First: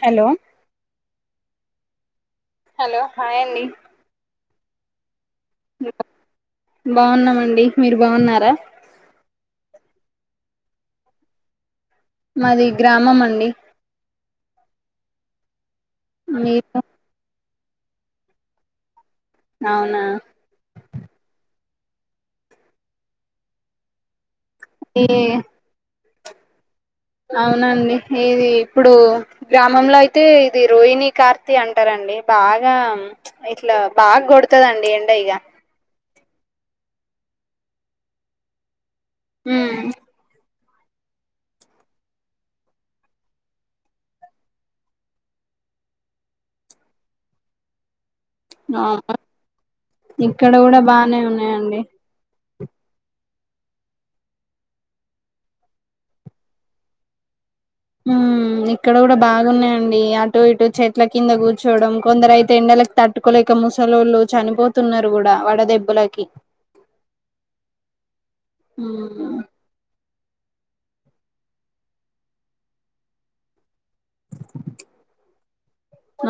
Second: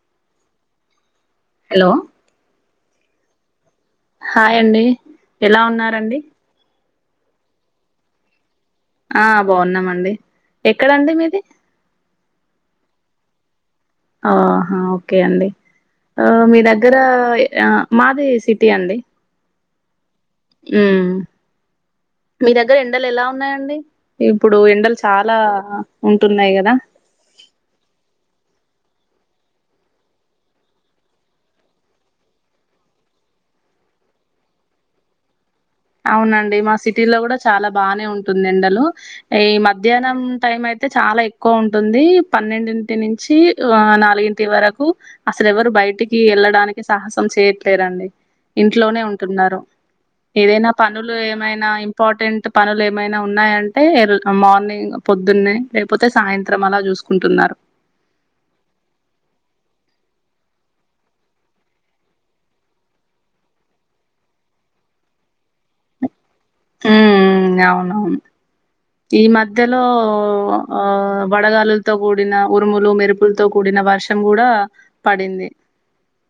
Hello hello hello హాయ్ండి హాయండి ఎలా ఉన్నారండి బాగున్నామండి మీరు బాగున్నారా ఆ బాగున్నామండి ఎక్కడండి మీది మాది గ్రామం అండి ఆహా ఓకే అండి ఆ మీ మీరు దగ్గర ఆ మాది సిటీ అండి అవునా హ్మ్ మీ దగ్గర ఎండలు ఎలా ఉన్నాయండి ఇప్పుడు ఎండలు ఏ చాలా ఉంటున్నాయి కదా అవునండి ఇది ఇప్పుడు గ్రామంలో అయితే ఇది రోహిణీ కార్తిీ అంటారండి బాగా ఇట్లా బాగా కొడుతా అండి ఎండ ఇగ అవునండి మా సిటీలో కూడా చాలా బానే ఉంటుంది ఎండలు ఈ మధ్యాహ్నం టైమ్ అయి అయితే చాలా ఎక్కువ ఉంటుంది పన్నెండింటి నుంచి ఆ నాలుగింటి వరకు అసలు ఎవరు బయటికి వెళ్ళడానికి సాహసం చేయట్లేదండి ఆ ఇంట్లోనే ఉంటున్నారు ఇక్కడ ఏదైనా కూడా పనులు బానే ఏమైనా ఉన్నాయండి ఇంపార్టెంట్ పనులు ఏమైనా ఉన్నాయంటే మార్నింగ్ పొద్దున్నే లేకపోతే సాయంత్రం అలా చూసుకుంటున్నారు హ్మ్ ఇక్కడ కూడా బాగున్నాయండి అటు ఇటు చెట్ల కింద కూర్చోడం కొందరు అయితే ఎండలకి తట్టుకోలేక ముసలోళ్ళు చనిపోతున్నారు కూడా వడదెబ్బలకి అవునువును ఈ ఉమ్ మధ్యలో వడగాలులతో కూడిన ఉరుములు మెరుపులతో కూడిన వర్ష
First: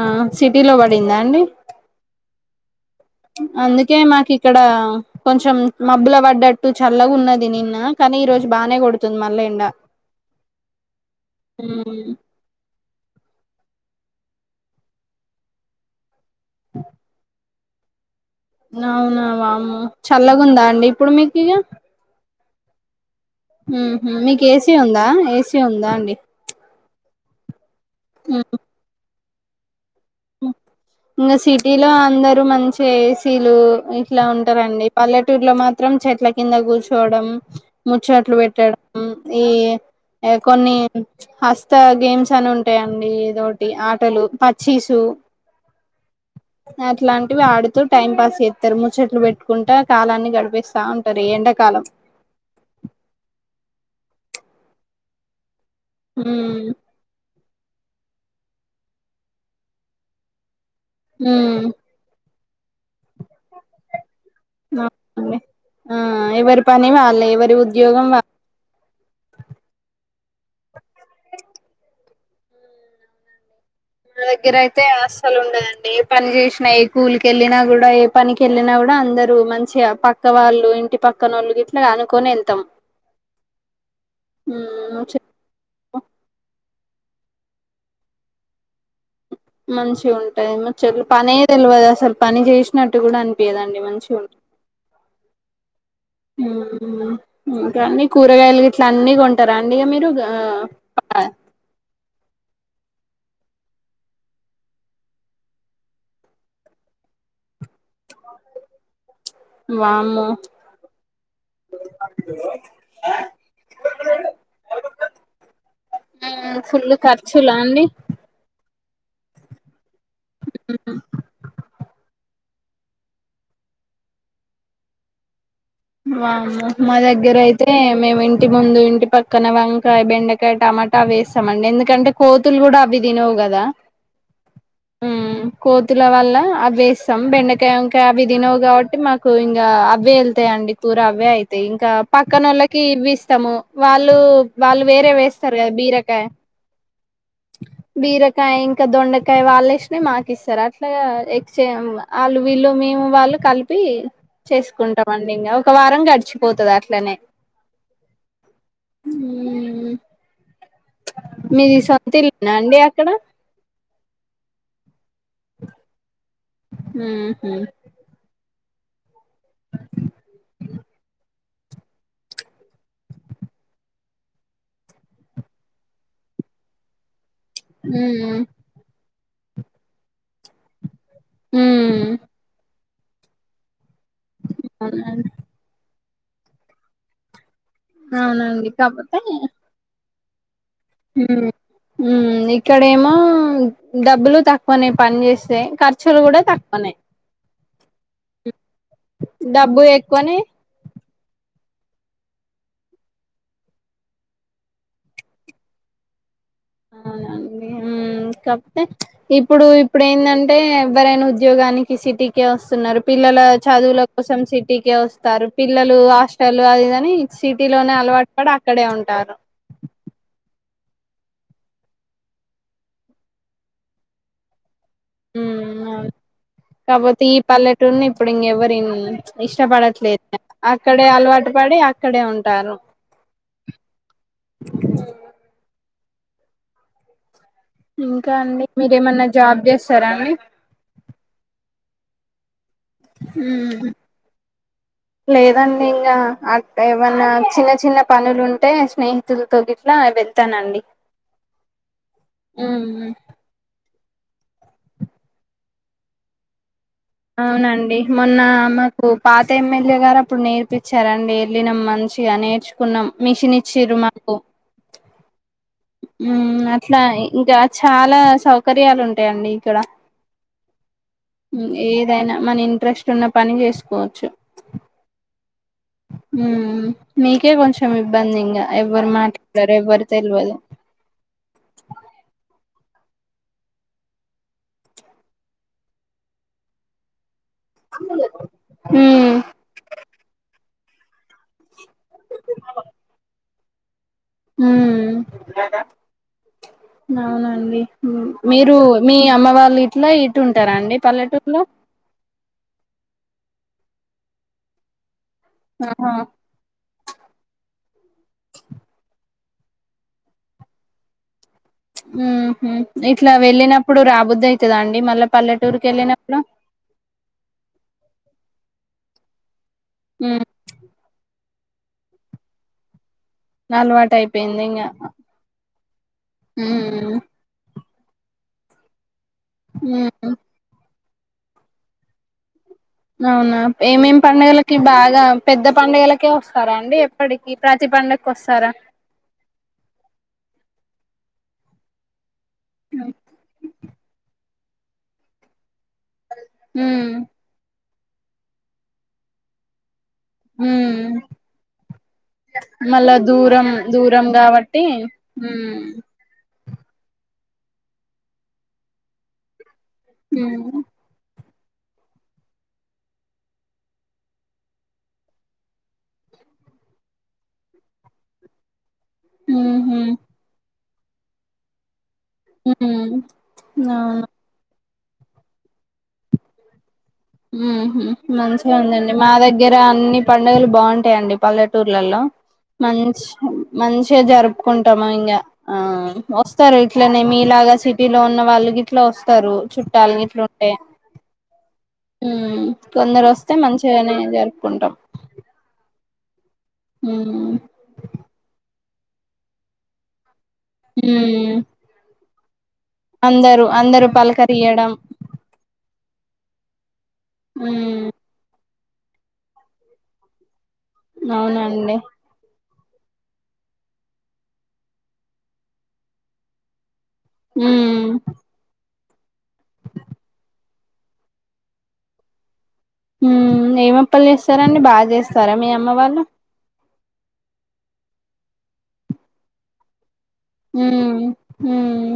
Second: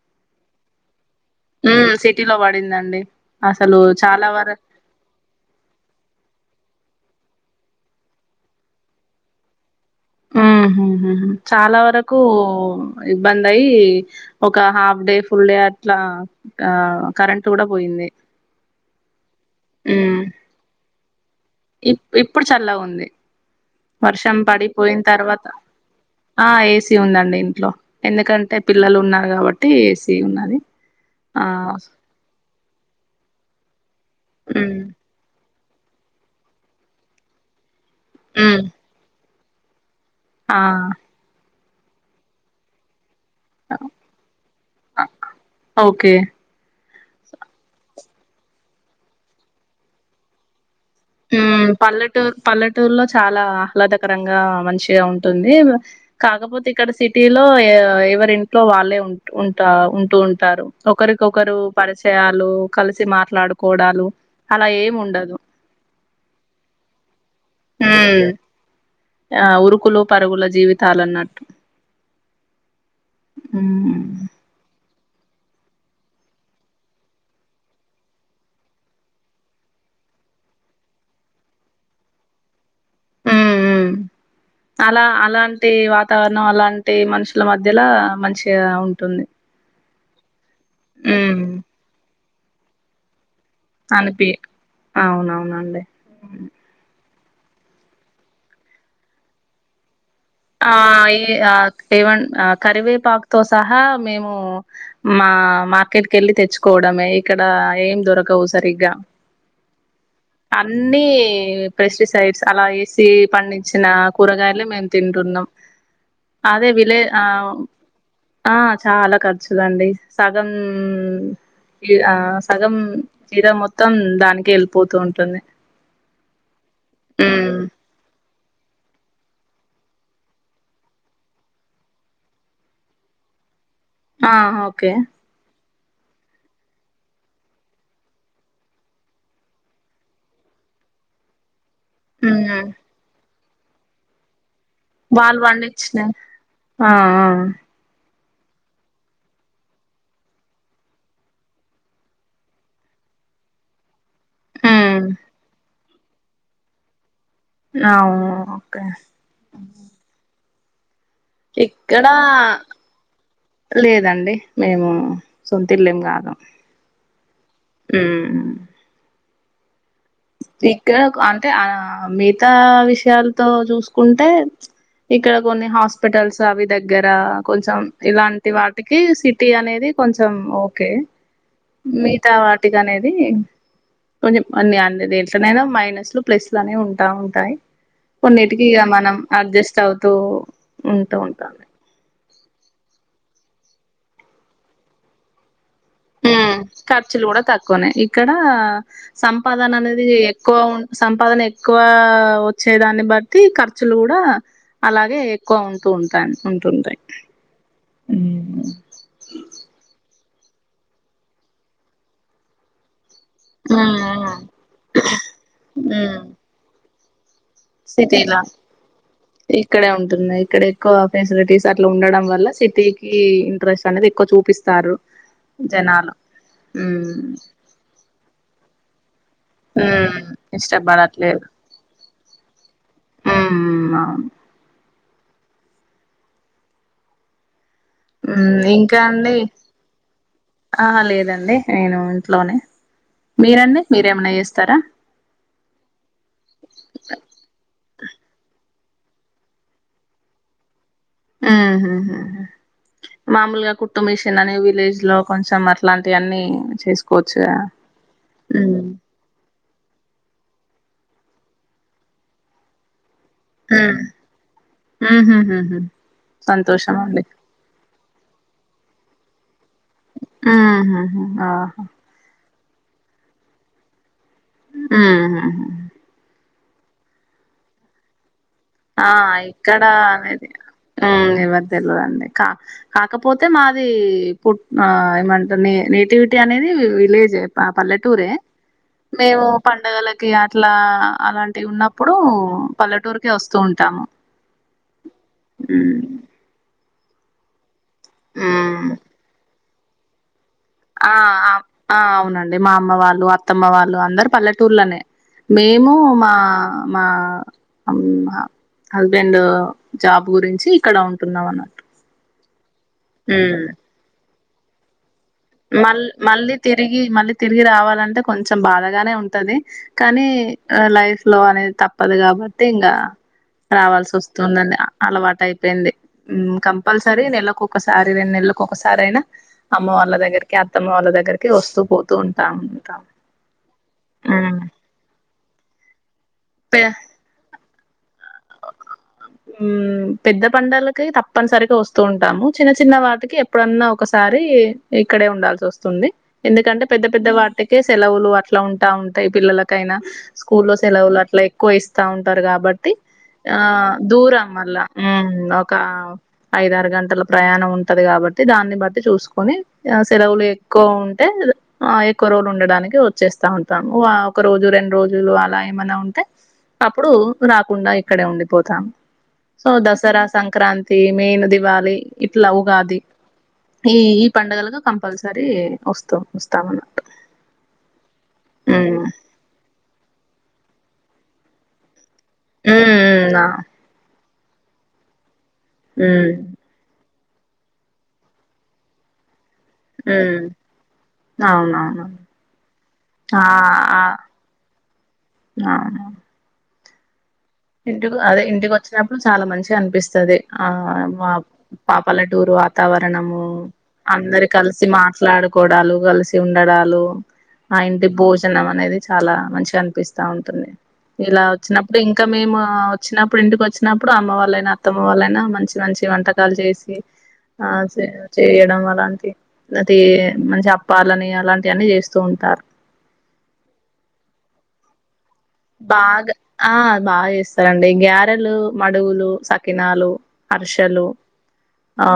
ఆ సిటీ లో పడిందా అండి హ్మ్ సి సిటీ లో పడిందండి అసలు అందుకే చాలా మాకు వర ఇక్కడ కొంచెం మబ్బులు పడ్డ టు చల్లగా ఉన్నది నిన్న కానీ ఈ రోజు బానే కొడుతుంది మల్ల ఎండ ఉమ్మా ఉహుం చాలా వరకు ఉమ్ ఇబ్బంది అయి ఒక హాఫ్ డే ఫుల్ డే అట్లా ఆ కరం కూడా పోయింది అవునవు చల్లగాందా అండి ఇప్పుడు మీకు ఇ ఇ ఇప్పుడు చల్లా ఉంది ఉహుం వర్షం మీకు ఏసీ పడిపోయిన ఉందా తర్వాత ఏసీ ఉందా అండి ఆ ఏసీ ఉందండి ఇంట్లో ఎందుకంటే పిల్లలు ఉన్నారు కాబట్టి ఉన్నది ఇంకా ఆ సిటీలో అందరు మంచి ఏసీలు ఇట్లా ఉమ్ ఉంటారంండి పల్లెటూరులో మాత్రం చిత్రం చెట్ల కింద కూర్చోడం ముచ్చోట్లు ఉమ్ పెట్టా డం ఏ ఏ ఆ కొన్ని గేమ్స్ అని ఉంటాయండి టి ఆటలు పచ్చి అ ఓకే అట్లాంటివి ఆడుతూ టైం పాస్ చేస్తారు ముచ్చట్లు పెట్టుకుంటా కాలాన్ని గడిపేస్తారు ఉమ్ పల్లెటూరు పల్లెటూరులో చాలా ఆహ్లాద కరంగా మనించిగా ఉంటుంది ఉమ్ కాకపోతే ఇక్కడ సిటీ ఇట్లో ఎవరి ఇంట్లో వాళ్ళే ఉ ఉంటా ఉంటూ ఉంటారు ఒకరికొకరు ఉమ్ పరిచయ హలో కలిసి మాట్లాడుకోవడాలు అలా ఏమి ఉండదు అవునండి ఆ ఇవరి పని వాాల ఇవరి మ్ ఆ ఉరుకు లో పరుగుల జీవితాలు అన్నట్టు వాళ్ళ దగ్గర అయితే అస్సలు ఉండదండి ఏ పని చేసినా ఏ కూలి కెళ్ళినా కూడా ఏ పని కెళ్ళినా కూడా అందరూ మంచిగా పక్క వాళ్ళు ఇంటి పక్కనోళ్ళు ఇట్లా అనుకొని వెళ్తాం మ్ మ్ హ్మ్ అలా ముచ్చట్లు అలాంటి వాతావరణం అలాంటి టే మనుషుల మధ్యల మంచిగా ఉంటుంది మంచి ఉం టయి ముచ్చట్లు ఉమ్ పనేదెల్వదు అసలు పని జేసినట్టు కూడా అన్ అనిపి అవునవునండి హ్మ్ ఇంకా అన్ని కూరగాయలు గిట్లా అన్ని కొంటార అండి ఇగ మీరు ఆ ఈ ఆక్ ఎవన్ కరివేపాకు తో సహా మేము మా మార్కెట్ కి కెళ్ళి తెచ్చుకోవడమే ఇక్కడ ఏం దొరకవు సరిగ్గా వామ్మో అన్ని పెస్టిసైడ్స్ అలా వేసి పండించిన కూరగాయలు మేమ్ తింటున్నాం హ్మ్ అదే ఫుల్ విలే ఆ ఖర్చులా అండి ఆ చాలా ఖర్చుదండి సగం ఈ అ సగం చీర మొత్తం దానికే వెళ్ళిపోతూ ఉంటుంది వామ్మో మా దగ్గర ఉమ్ అయితే మేమిం ఇంటి ముందు ఇంటి పక్కన వంకాయ్ బెండకాయ్ టమాటా వేసామండి ఎందుకంటే కోతులు గూడా అవి తినవు గదా ఆహ ఓకే కోతుల వల్ల అవ్వేస్తాం బెండకాయ్ వంకాయ్ అవి తినవు కగాబట్టి మాకు ఇంగా అవ్వే వెళ్తాయండి తూ రవ్యే తి ఇంకా పక్కన ఉమ్ నోళ్ళకి వీస్ తము వాళ్ళు వాళ్ళు వేరే వాళ్ళు వేస్తారు కదా పండించిన బీరకాయ్ ఆ ఆ బీరక్ కాయ్ ఇంకా దొండకాయ్ వాళ్ళు వేషినాయ్ మాకిస్తరు అట్లా ఎక్స్చేం ఆళ్ళు వీళ్ళు మేము వాళ్ళు కలిపి ఉమ్ చేసుకుంటమండి ఇంగా ఒక వారం గడిచిపోతది అట్లనే ఆ ఓకే మీది ఇక్కడా సొంత ఇల్లేనా అండి అక్కడ లేదండి మేము సొంత ఇల్లెం కా ద ఉహూమ్ ఇక్కడ అంటే ఆ మిగతా విషయాలతో చూసుకుంటే ఇక్కడ కొన్ని హాస్పిటల్స్ అవి దగ్గర కొంచెం ఇలాంటి వాటికి సి టీ అనేది కొంచెం ఓకే ఉమ్ మీత వాటి అనేది కొన్న్ని అది అవునండి ఎలా అయినా ఏనే మైనస్లు ప్లేస్ నే ఉంటా ఉంటాయి కొన్నిటికి అవునండి ఇక మనం కాకపోతే అడ్జస్ట్ అవు తో ఉంటా ఉమ్ ఉంటాంది ఉమ్ ఇక్కడేమో డబ్బులు తక్కువనే పని చేస్తాయి్ కచోలు కూడాడ తకునే క్కనే ఇక్కడ సంపాదన డబ్బు అనేది ఎక్కువనే ఎక్కువ ఉ సంపాదన ఎక్కువ వచ్చే దాన్ని బట్టి ఖర్చులు కూడా అలాగే ఎక్కువ ఉంటూ ఉంటా అవునండి మ్ హ్మ్ కాకపోతే ఇప్పుడు ఇప్పుడు ఏంటంటే అంటే ఎవరైనా ఉద్యోగానికి సిటీకే వస్తున్నారు పిల్లల చదువుల కోసం హ్మ్ సిటీక వస్తారు పిల్లలు హాస్టల్ అది అ సిటీ లోనే అలవాటు సిటీలా ప అక్కడే ఉంటారు ఇక్కడే ఉంటున్నాయి ఇక్కడ ఎక్కువ ఫెసిలిటీస్ అట్లా ఉండడం వల్ల సిటీ క ఇంట్రెస్ట్ అనేది ఎక్కువ చూపిస్తారు మ్ వు జనాలు హ్మ్ కాపోతే ఈ పల్లెటూని ఇప్పుడు ఇంకెవరి హ్మ్ ఇష్టపడట్లేదు అక్కడే ఇష్టపడట్లేదు అలవాటు పడి అ ఇక్కడే ఉంటారు హ్మ్ అవును ఇంకా హ్మ్ అండి ఇంకా మీరేమన్నా అండి జాబ్ చేస్తారా అండి ఆహా లేదండి నేను ఇంట్లోనే మీరండి మ్ మీరేమైనా చేస్తారా లేదండి ఇంకా అ ఏమన్నా చిన్న చిన్న పనులు ఉంటే స్నేహితులతో గట్లా వెళ్తానండి ఆ ఆహాహాహా మాముూలుగా కు మిషన్ అని విలేజ్ లో కొంచెం అట్లాంటి అన్నీ చే అవునండి మొన్న మాకు పాత ఏమ్మ పిల్లగారు అప్పుడు నేర్పించారండి వెళ్ళినాం మంచిగా నేర్చుకున్నాం మిషన్ ఇచ్చిర్రు ఉమ్ ఊ ఉహుం ఉ అట్లా ఇంకా చాలా సౌకర్యాలు ఉంటాయండి డ ఊహుహు ఏదైనా మన ఇంట్రెస్ట్ ఉన్న పని చేసుకోవచ్చు హుమ్మ్ హుమ్మ్ మీకే కొంచెం ఇబ్బందింగా ఆ ఇక్కడ అనేది హుమ్మ్ ఎవరి తెలిదండి కా కాకపోతే మాది పుట్ ఆహ్ ఏమంట నే నేటివిటీ అనేది విలేజే పా పల్లెటూరే మ్మ్ మేము పండుగలకి ఇట్లా అలాంటివి ఉన్నప్పుడు పల్లెటూరుకి ఒస్తు వస్తూ ఉంటాము హుమ్మ్ ఉమ్ అవునండి మీరు ఉమ్ మీ అమ్మ వాళ్లు నై చట్టుంటారా అండి పల్లెటూరులో అండి మా అమ్మ వాళ్ళు అత్తమ్మ వాళ్ళు అందరు పల్లెటూర్లోనే మేము ఆహా మా మా హుమ్మ్ అ హస్బెండ్ జాబ్ గురించి ఇక్కడ ఉంటున్నాం అన హుమ్మ్ హుమ్మ్ ఇట్లా వెళ్ళినప్పుడు రాబుద్దు అయి తది అండి మళ్ళ మల్ మళ్ళీ తిరిగి మళ్ళీ తిరిగి రావాలంటే కొంచెం బాధగానే ఉంటది కానీ మ్మ్ ఆహ్ లైఫ్ లో అనేది తప్పు తప్పదు కాబట్టి ఇంగా అలవాటు రావాల్సిఒస్తుంది అయిపోయింది అండి ఇంగ అలవాటు అయిపోయింది హుమ్మ్ మ్మ్ కంపల్సరీ నెలకుకోకా ఒకసారి రెన్నెళ్లకి ఒకసారి అయినా మ్మ్ అమ్మవాళ్లద్గ అత్తమ్మ వాళ్ళ దగ్గరకి వస్తూ పోతూ ఉంటాము. అవునా ఏమేం పండగలకి బాగా పెద్ద పండుగలకి వ స్తారా పే అండి ఎప్పటికీ ప్రాతి పండ పెద్ద పండలకి తప్ప తప్పనిసరిగా వస్తూ ఉంటాము చిన్న చిన్న వాటికి ఎప్పుడన్నా ఒకసారి ఇక్కడే ఉండాల్సి వస్తు వస్తుంది ఎందుకంటే పెద్ద మ్మ్ పెద్ద వాటికి ే సెలవులు అట్లా ఉంటా ఉంటాయి పిల్లలకైనా స్కూల్లో ఉమ్ సెలవులు అట్లా ఎక్కువ ఇస్తా ఉంటారు కాబట్టి మళ్ళా ఆ దూరం దూరం మళ్ల్ళా కాబట్టి ఉమ్ ఒక కా ఐదారు గంటల ప్రయాణం ఉంటది కాబట్టి దాన్ని బట్టి చూసుకొని సెలవులు ఉమ్ ఎక్కువ ఉంటే ఆ ఎక్కువ రోజులు ఉండడానికి వచ్చేస్తా ఉంటాము ఒక రోజు రెండు రోజులు అలా ఏమైన్నా ఉంటే అప్పుడు రాకుండా అక్కడే ఉండిపోతాం సో ఉహు దసరా సంక్రాంతి ఎమి ఎమి తేవాలి ఇట్లా ఉగాది ఉమ్ ఈ ఈ అవును పండుగలుగా కం కంపల్సరీ వస్తాం వస్తామన్న ఉహుమ్ మంచిగా ఉమ్ ఉందండి మా దగ్గర ఇడ అన్ని పండుగలు బాగుంటాయిండి పల్లెటూర్లలో ఉమ్ మంచి ఉమ్ ఆ, మంచిగా జరుపు ఒప్పుకుంటామ ఇంకా ఆ ఉమ్, వస్తార ఇట్లనే మీలాగా సిటీ లో ఉన్న వాళ్ళకి ఇట్లా వస్తారు చుట్టాలని ఉమ్. ఇట్లుంటే అవునవును ఉమ్ కొందరు ఆ వస్తే ఆ మంచిగానే జరుపుకుంటాం హమ్ ఇంటి అదే ఇంటి కొ వచ్చినప్పుడు చాలా మంచిగా అనిపిస్తుంది ఆ మా ఉమ్ పాపాల దూరు ఆ వాతావరణము అందరూ అందరూ అందరు కలిసి పలకరియ్యడం మాట్లాడుకోడాలు కలిసి తిండడాలు ఆ ఉమ్ ఇంటి భోజనం అనేది చాలా మంచిగా అనిపిస్తా ఉంటుంది ఇలా అవునండి వచ్చినప్పుడు ఇం మేము వచ్చినప్పుడు ఇంటికి వచ్చినప్పుడు అమ్మ వాళ్ళయినా అత్తమ్మ వాళ్ళయినా మంచి మంచి వంటకాలు చేసి ఆ ఉమ్ చేయ చేయడం అలాంటి అది మంచి అప్పాలని అలాంటి అన్ని చేస్తూ ఉంటారు ఏమప్పలు చేస్తారండి బాగా చేస్త బాగా ఆ బాగా చేస్తారండి గ్యారెలు మడుగులు సకినాలు అర్షలు ఉమ్ ఉమ్ ఆ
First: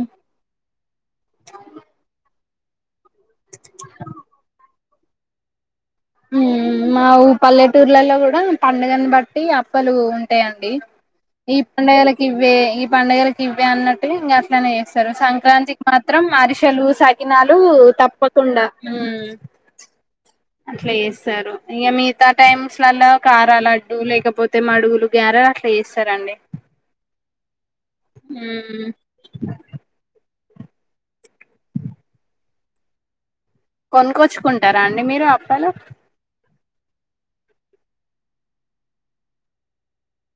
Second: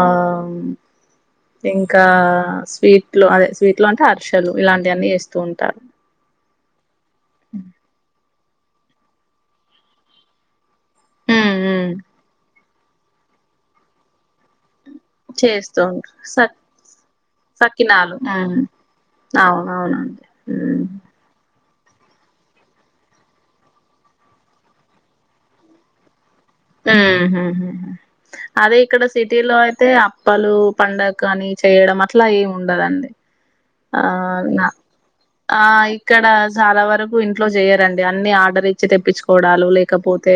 ఇంకా స్వీట్ లో అదే స్వీట్ లో అంటే అరిశలు ఇలాంట్ టని చేేస్తూ ఉంటారు ఉమ్ మా ఊ పల్లెటూర్లలో కూడా పండుగను బట్టి అప్పలు ఉంటాయండి ఉమ్ ఈ ఉమ్ పండగాలకి ఇవ్వే ఇవ్ పండగలకి ఇవ్వ అన్నట్టుగా ఇంక అట్లనే చేస్త్ చేస్తూ సంక్రాంతికి ఉంటారు మాత్రం స అరిషలు సకినాలు సకినాలు ఉమ్ తప్పకుండా అవునవునండి ఉమ్ అట్లా చేస్తారు ఇంకా మిగతా టైమ్స్లలో కార లడ్డు లేకపోతే మడుగులు, గారా అట్లా చేస్తారంండి. ఉమ్ హూ హు అదే ఉమ్ ఇక్కడ సిటీ లో అయితే ప్పలు పండగ కాని చేయడం అట్లా ఏమి ఉండదండి ఆ న కొనుక్కొచ్చుకుంటారా అండి మీరు ఆ అప్పలు ఇక్కడ చాలా వరకు కు ఇంట్లో చేయరండి అన్ని ఆర్డర్ ఇచ్చి తెప్పించుకోవడాలు లేకపోతే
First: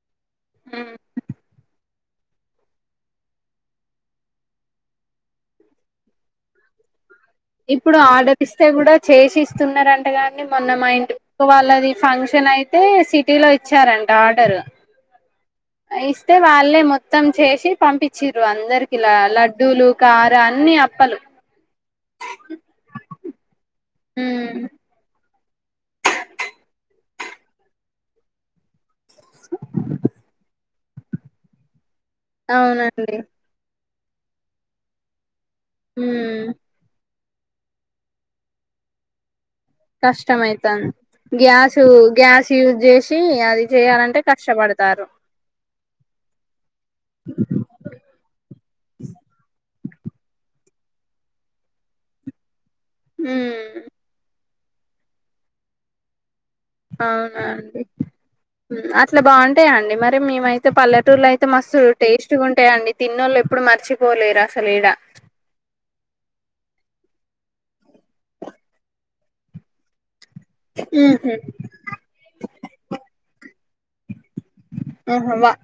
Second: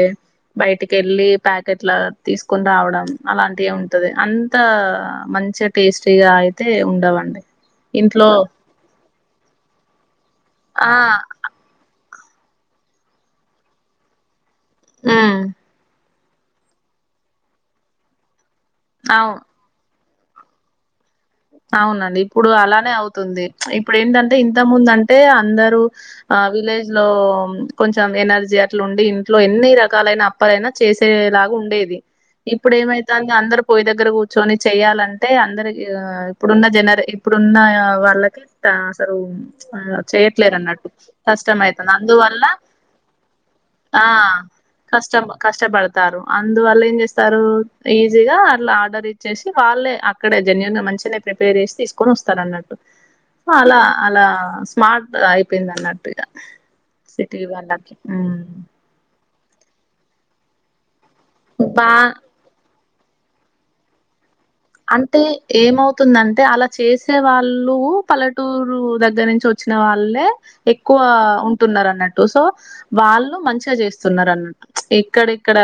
ఉమ్ బయటికి వెళ్ళి ప్యాకెట్ల తీసుకొని రావడం అలాంటివి ఉంటది అంత మంచిగా టేస్టీగా అయితే ఉండవండి ఇప్పుడు ఇంట్లో ఆర్డర్ ఇస్తే కూడా చేసి ఇస్తున్నారంటగాని మొన్న మా ఆ ఇంటిపక్క వాళ్ళది ఫంక్షన్ అయితే సిటీ లో ఇచ్చారంట ఆర్డరు ఉమ్ ఇస్తే వాళ్ళే మొత్తం చేసి పంపించింది అందరికిలా అవును లడ్డూలు కార అన్నిీ అప్పలు అవునండి ఇప్పుడు అలానే అవుతుంది ఇప్పుడు ఏంటంటే ఇంత ఉమ్ ముందు అంటే అందరు ఆ విలేజ్ లో కొంచెం ఎనర్జీ అట్లు ఇంట్లో ఎన్ని రకాలైన అప్పలైనా చేసేలాగా ఉండేది ఇప్పుడు అవునండి ఏమైతుంది అందరు పోయ దగ్గర దగ్గర కూర్చొని చేయ్యాలంటే టె అందరికిఇగ ఉమ్ ఇప్పుడున్న జనరే ఇప్పుడున్న వాళ్ళకి ఇట అసరు చేయట్లేరు అన్నట్టు కష్టమైతాంది గ్యాసు కష్టమైతది అందువల్ల గ్యాస్ యూజ్ చేసి అది ఆ చేయాలంటే కష్టపడతారు కష్టం కష్టపడతారు అందువల్ల ఏం చేస్తారు ఈజీగా అలా ఆర్డర్ ఇచ్చేసి వాళ్ళే అక్కడే జన్యూన్ మంచి నిప్ ప్రిపేర్ చేసి తీసుకొని వస్తారు అన్నట్టు అలా ఉమ్ అలా స్మార్ట్ అయిపోయింది అన్నట్టు ఇగా అవునా అండి అట్లా బాగున్ టయ అండి మరి మేమయితే పల్లె టూర్లైతే మస్తు బా టేస్టుగుంటాయండి తిన్నోళ్ళు ఎప్పుడు మరచిపోలేరా అంటే ఏమవుతుందంటే అలా చేసి వచ్చే వాళ్ళు పల్లెటూరు దగ్గర నుంచి వచ్చిన వాళ్ళే ఎక్కువ ఉహు ఉంటున్నారు అన్నట్టు సో వాళ్ళు మం చజేస్ తున్నారన్నట్టు ఇక్కడ ఆహా వా ఇక్కడ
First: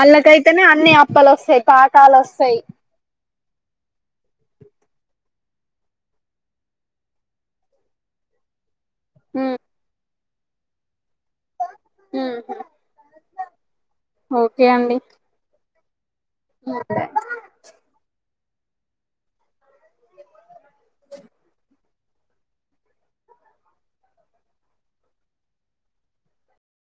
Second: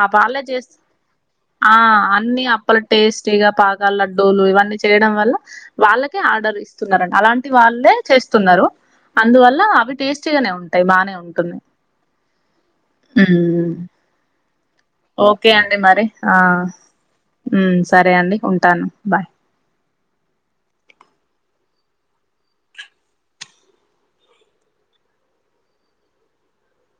ఆ వాళ్ళే చేస్ అన్ని అప్పలు వస్తాయి ఆ పాకాలు అన్ని వస్తాయి అప్పల టేస్ట్ తీగా పాక లడ్డూలు ఇవన్నీ చేయడం వల్ల వాళ్ళకే ఆర్డర్ ఇస్తున్నారన్ అలాంటి వాళ్ళే చేస్తున్నారు అందువల్ల అవి టేస్ చ్గానే ఉంటాయి బానే ఉంటున్నాయి ఊహూ ఉమ్ కే అండి మే మారే ఆ ఉ ఉమ్ సరే అండి ఉంటాను బాయ్